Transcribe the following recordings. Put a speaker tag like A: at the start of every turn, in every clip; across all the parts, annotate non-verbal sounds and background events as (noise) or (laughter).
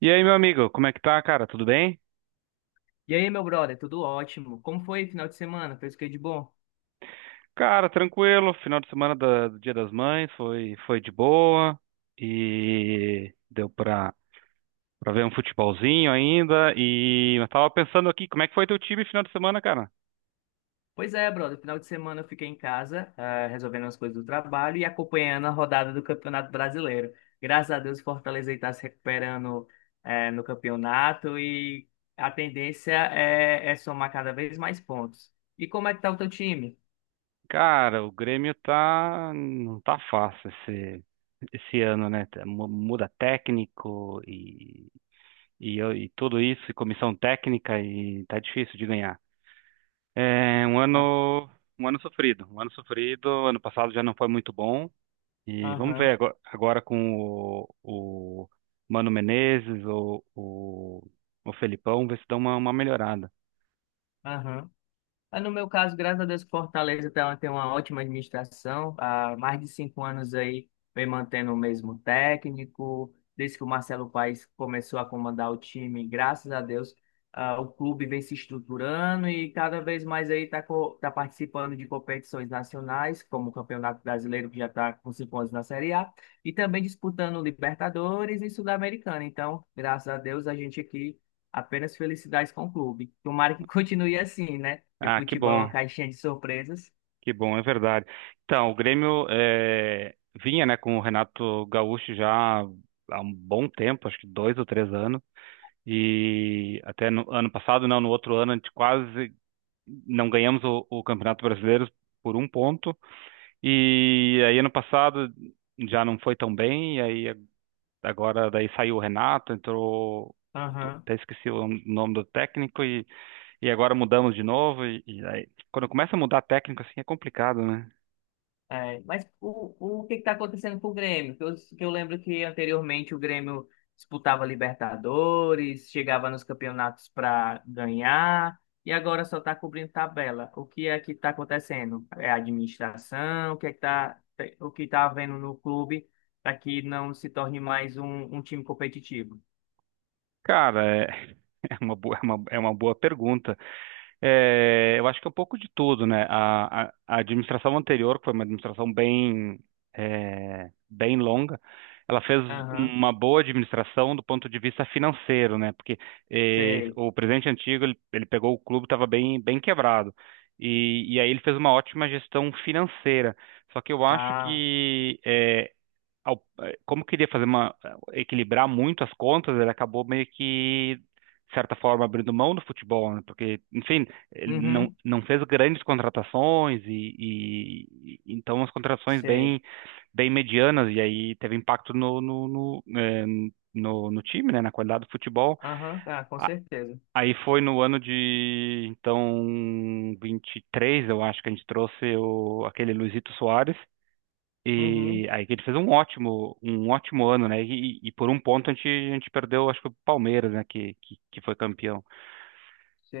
A: E aí, meu amigo, como é que tá, cara? Tudo bem?
B: E aí, meu brother, tudo ótimo? Como foi o final de semana? Fez o que de bom?
A: Cara, tranquilo. Final de semana do Dia das Mães foi de boa e pra ver um futebolzinho ainda. E eu tava pensando aqui, como é que foi teu time final de semana, cara?
B: Pois é, brother, final de semana eu fiquei em casa, resolvendo as coisas do trabalho e acompanhando a rodada do Campeonato Brasileiro. Graças a Deus, o Fortaleza está se recuperando, no campeonato e a tendência é somar cada vez mais pontos. E como é que tá o teu time?
A: Cara, o Grêmio não tá fácil esse ano, né? Muda técnico e, e tudo isso, e comissão técnica e tá difícil de ganhar. É um
B: Ah.
A: ano, Um ano sofrido. Um ano sofrido. Ano passado já não foi muito bom. E vamos
B: Aham,
A: ver agora, agora com o Mano Menezes, o Felipão, ver se dá uma melhorada.
B: aham. Mas no meu caso, graças a Deus, Fortaleza tem uma ótima administração. Há mais de 5 anos aí, vem mantendo o mesmo técnico. Desde que o Marcelo Paes começou a comandar o time, graças a Deus, o clube vem se estruturando e cada vez mais aí está participando de competições nacionais, como o Campeonato Brasileiro, que já está com 5 anos na Série A, e também disputando Libertadores e Sul-Americana. Então, graças a Deus, a gente aqui apenas felicidades com o clube. Tomara que (laughs) continue assim, né? Porque
A: Ah,
B: futebol é uma caixinha de surpresas.
A: que bom, é verdade. Então, vinha, né, com o Renato Gaúcho já há um bom tempo, acho que dois ou três anos. E até no ano passado, não, no outro ano, a gente quase não ganhamos o Campeonato Brasileiro por um ponto. E aí ano passado já não foi tão bem, e aí agora daí saiu o Renato, entrou,
B: Aham.
A: até esqueci o nome do técnico, e agora mudamos de novo, e aí quando começa a mudar técnico assim é complicado, né?
B: É, mas o que está acontecendo com o Grêmio? Que eu lembro que anteriormente o Grêmio disputava Libertadores, chegava nos campeonatos para ganhar, e agora só está cobrindo tabela. O que é que está acontecendo? É a administração? O que é que tá, o que está havendo no clube para que não se torne mais um time competitivo?
A: Cara, é, (laughs) é uma boa pergunta. É, eu acho que é um pouco de tudo, né? A administração anterior, que foi uma administração bem longa, ela fez
B: Aham,
A: uma boa administração do ponto de vista financeiro, né? Porque é,
B: sei.
A: o presidente antigo, ele pegou o clube, estava bem quebrado. E aí ele fez uma ótima gestão financeira. Só que eu acho
B: Ah.
A: que como queria fazer equilibrar muito as contas, ele acabou meio que de certa forma abrindo mão do futebol, né? Porque, enfim, ele não
B: Uhum,
A: não fez grandes contratações então as contratações
B: sei.
A: bem medianas e aí teve impacto no time, né? Na qualidade do futebol.
B: Aham, tá, com
A: A-
B: certeza.
A: Aí foi no ano de então 23, eu acho que a gente trouxe aquele Luizito Soares
B: Uhum,
A: e aí que ele fez um ótimo ano, né? E por um ponto a gente perdeu, acho que o Palmeiras, né? Que foi campeão.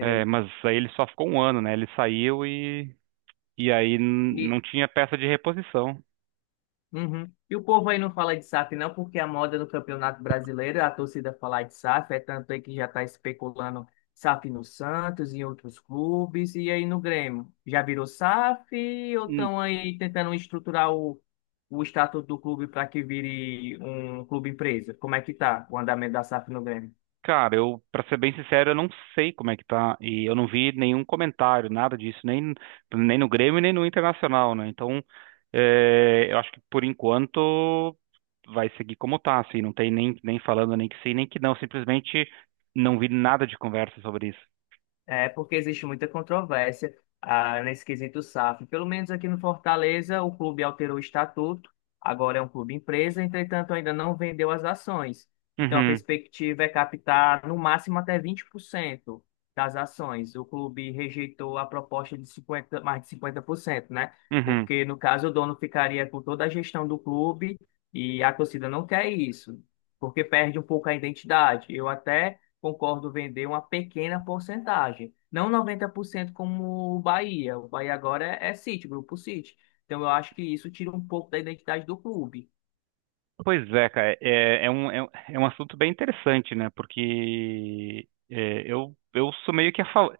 A: É, mas aí ele só ficou um ano, né? Ele saiu e aí
B: E,
A: não tinha peça de reposição.
B: uhum. E o povo aí não fala de SAF não, porque a moda no Campeonato Brasileiro, a torcida falar de SAF, é tanto aí que já está especulando SAF no Santos, em outros clubes, e aí no Grêmio. Já virou SAF ou estão aí tentando estruturar o estatuto do clube para que vire um clube empresa? Como é que tá o andamento da SAF no Grêmio?
A: Cara, eu, pra ser bem sincero, eu não sei como é que tá. E eu não vi nenhum comentário, nada disso, nem no Grêmio, nem no Internacional, né? Então, é, eu acho que por enquanto vai seguir como tá, assim. Não tem nem falando nem que sim, nem que não. Simplesmente não vi nada de conversa sobre isso.
B: É porque existe muita controvérsia nesse quesito SAF. Pelo menos aqui no Fortaleza, o clube alterou o estatuto, agora é um clube empresa, entretanto, ainda não vendeu as ações. Então, a
A: Uhum,
B: perspectiva é captar no máximo até 20% das ações. O clube rejeitou a proposta de 50, mais de 50%, né?
A: uhum.
B: Porque, no caso, o dono ficaria com toda a gestão do clube e a torcida não quer isso, porque perde um pouco a identidade. Eu até concordo vender uma pequena porcentagem, não 90% como o Bahia. O Bahia agora é City, Grupo City. Então eu acho que isso tira um pouco da identidade do clube.
A: Pois é, cara, é um assunto bem interessante, né? Porque é, eu sou meio que a favor.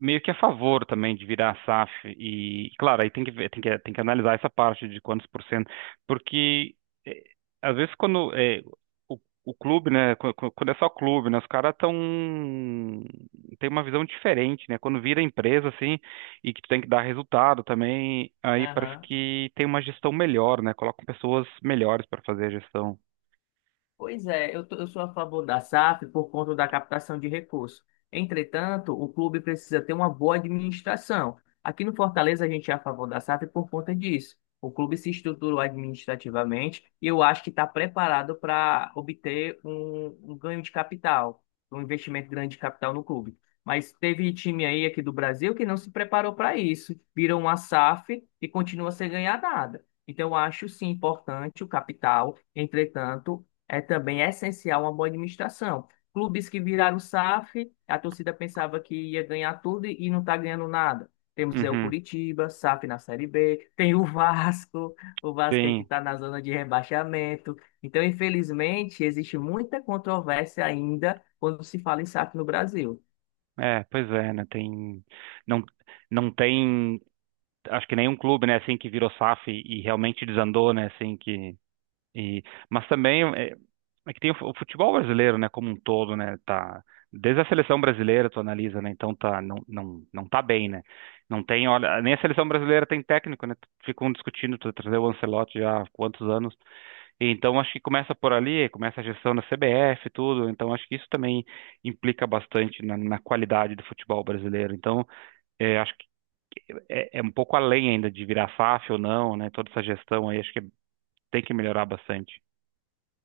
A: Meio que a favor também de virar a SAF e, claro, aí tem que ver, tem que analisar essa parte de quantos por cento, porque eh, às vezes quando o, o clube, né, quando é só clube, né, os caras tão tem uma visão diferente, né? Quando vira empresa assim e que tu tem que dar resultado também, aí parece
B: Aham.
A: que tem uma gestão melhor, né? Colocam pessoas melhores para fazer a gestão.
B: Pois é, eu sou a favor da SAF por conta da captação de recursos. Entretanto, o clube precisa ter uma boa administração. Aqui no Fortaleza, a gente é a favor da SAF por conta disso. O clube se estruturou administrativamente e eu acho que está preparado para obter um ganho de capital, um investimento grande de capital no clube. Mas teve time aí aqui do Brasil que não se preparou para isso, virou uma SAF e continua sem ganhar nada. Então, eu acho sim importante o capital. Entretanto, é também essencial uma boa administração. Clubes que viraram SAF, a torcida pensava que ia ganhar tudo e não está ganhando nada. Temos aí o
A: Uhum,
B: Curitiba, SAF na Série B, tem o Vasco. O Vasco é que
A: sim.
B: está na zona de rebaixamento. Então, infelizmente, existe muita controvérsia ainda quando se fala em SAF no Brasil.
A: É, pois é, né? Tem, não, não tem acho que nenhum clube, né, assim, que virou SAF e realmente desandou, né, assim, que... E, mas também é que tem o o futebol brasileiro, né, como um todo, né, tá... Desde a seleção brasileira tu analisa, né, então tá, não tá bem, né. Não tem, olha, nem a seleção brasileira tem técnico, né, ficam discutindo tu trazer o Ancelotti já há quantos anos. E, então acho que começa por ali, começa a gestão da CBF e tudo, então acho que isso também implica bastante na qualidade do futebol brasileiro. Então, é, acho é um pouco além ainda de virar FAF ou não, né? Toda essa gestão aí, acho que tem que melhorar bastante.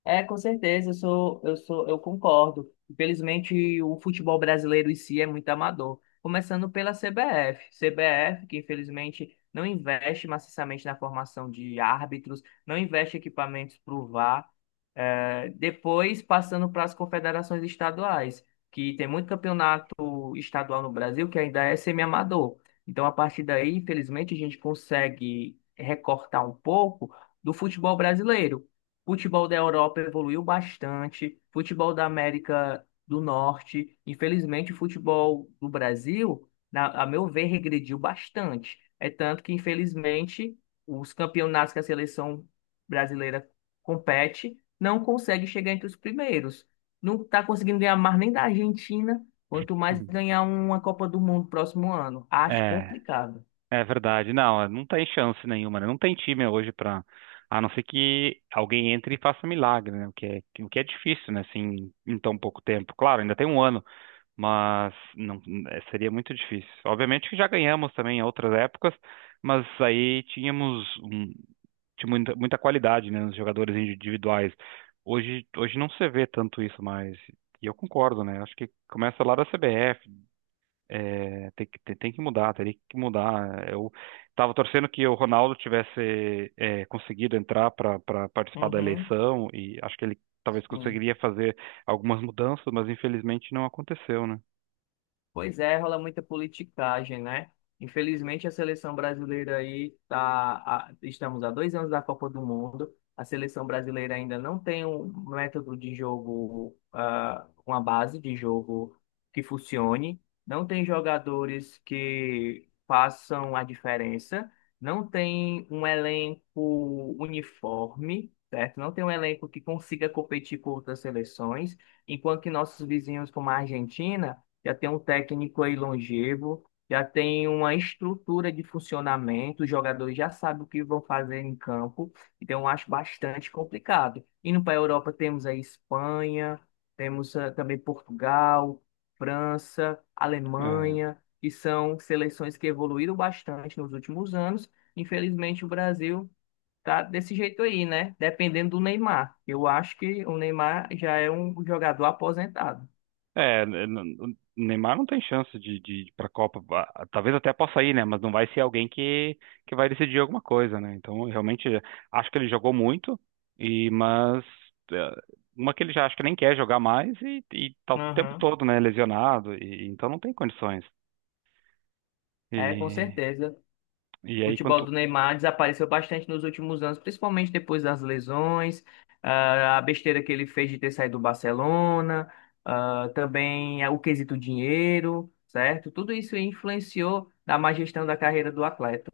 B: É, com certeza, eu concordo. Infelizmente, o futebol brasileiro em si é muito amador. Começando pela CBF, que infelizmente não investe maciçamente na formação de árbitros, não investe equipamentos para o VAR. É, depois, passando para as confederações estaduais, que tem muito campeonato estadual no Brasil que ainda é semi-amador. Então, a partir daí, infelizmente, a gente consegue recortar um pouco do futebol brasileiro. Futebol da Europa evoluiu bastante, futebol da América do Norte, infelizmente o futebol do Brasil, a meu ver, regrediu bastante. É tanto que, infelizmente, os campeonatos que a seleção brasileira compete não consegue chegar entre os primeiros. Não está conseguindo ganhar mais nem da Argentina, quanto mais
A: Uhum.
B: ganhar uma Copa do Mundo próximo ano. Acho
A: É,
B: complicado.
A: é verdade. Não, é, não tem chance nenhuma, né? Não tem time hoje para, a não ser que alguém entre e faça milagre, né? O que é difícil, né? Assim, em tão pouco tempo. Claro, ainda tem um ano, mas não, é, seria muito difícil. Obviamente que já ganhamos também em outras épocas, mas aí tinha muita qualidade, né, nos jogadores individuais. Hoje não se vê tanto isso mais. E eu concordo, né? Acho que começa lá da CBF, é, tem que mudar, teria que mudar. Eu estava torcendo que o Ronaldo tivesse é, conseguido entrar para participar da
B: Uhum,
A: eleição e acho que ele talvez
B: sim.
A: conseguiria fazer algumas mudanças, mas infelizmente não aconteceu, né?
B: Pois é, rola muita politicagem, né? Infelizmente, a seleção brasileira aí tá, estamos há 2 anos da Copa do Mundo. A seleção brasileira ainda não tem um método de jogo, uma base de jogo que funcione. Não tem jogadores que façam a diferença. Não tem um elenco uniforme, certo? Não tem um elenco que consiga competir com outras seleções. Enquanto que nossos vizinhos, como a Argentina já tem um técnico aí longevo, já tem uma estrutura de funcionamento, os jogadores já sabem o que vão fazer em campo, então eu acho bastante complicado. Indo para a Europa, temos a Espanha, temos também Portugal, França,
A: É,
B: Alemanha, que são seleções que evoluíram bastante nos últimos anos. Infelizmente, o Brasil tá desse jeito aí, né? Dependendo do Neymar. Eu acho que o Neymar já é um jogador aposentado.
A: é, n- n- Neymar não tem chance de ir para a Copa. Ah, talvez até possa ir, né? Mas não vai ser alguém que vai decidir alguma coisa, né? Então, eu realmente acho que ele jogou muito, e mas é, uma que ele já acho que nem quer jogar mais e tá o tempo
B: Aham.
A: todo, né? Lesionado, e, então não tem condições.
B: É, com
A: E,
B: certeza.
A: e
B: O
A: aí
B: futebol
A: quanto.
B: do Neymar desapareceu bastante nos últimos anos, principalmente depois das lesões, a besteira que ele fez de ter saído do Barcelona, também o quesito dinheiro, certo? Tudo isso influenciou na má gestão da carreira do atleta,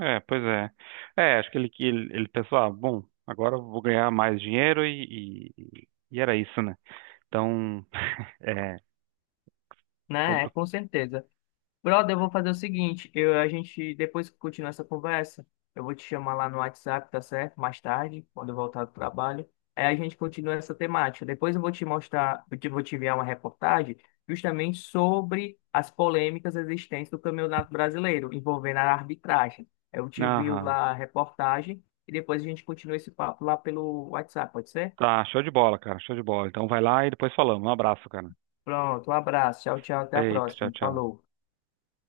A: É, pois é. É, acho ele pensou, ah, bom, agora eu vou ganhar mais dinheiro e era isso, né? Então, (laughs) é.
B: né? É, com certeza. Brother, eu vou fazer o seguinte, a gente, depois que continuar essa conversa, eu vou te chamar lá no WhatsApp, tá certo? Mais tarde, quando eu voltar do trabalho. Aí a gente continua essa temática. Depois eu vou te mostrar, vou te enviar uma reportagem justamente sobre as polêmicas existentes do Campeonato Brasileiro, envolvendo a arbitragem. Eu te envio
A: Aham.
B: lá a reportagem e depois a gente continua esse papo lá pelo WhatsApp, pode ser?
A: Tá, show de bola, cara. Show de bola. Então vai lá e depois falamos. Um abraço, cara.
B: Pronto, um abraço, tchau, tchau, até a
A: Eita, tchau,
B: próxima.
A: tchau.
B: Falou.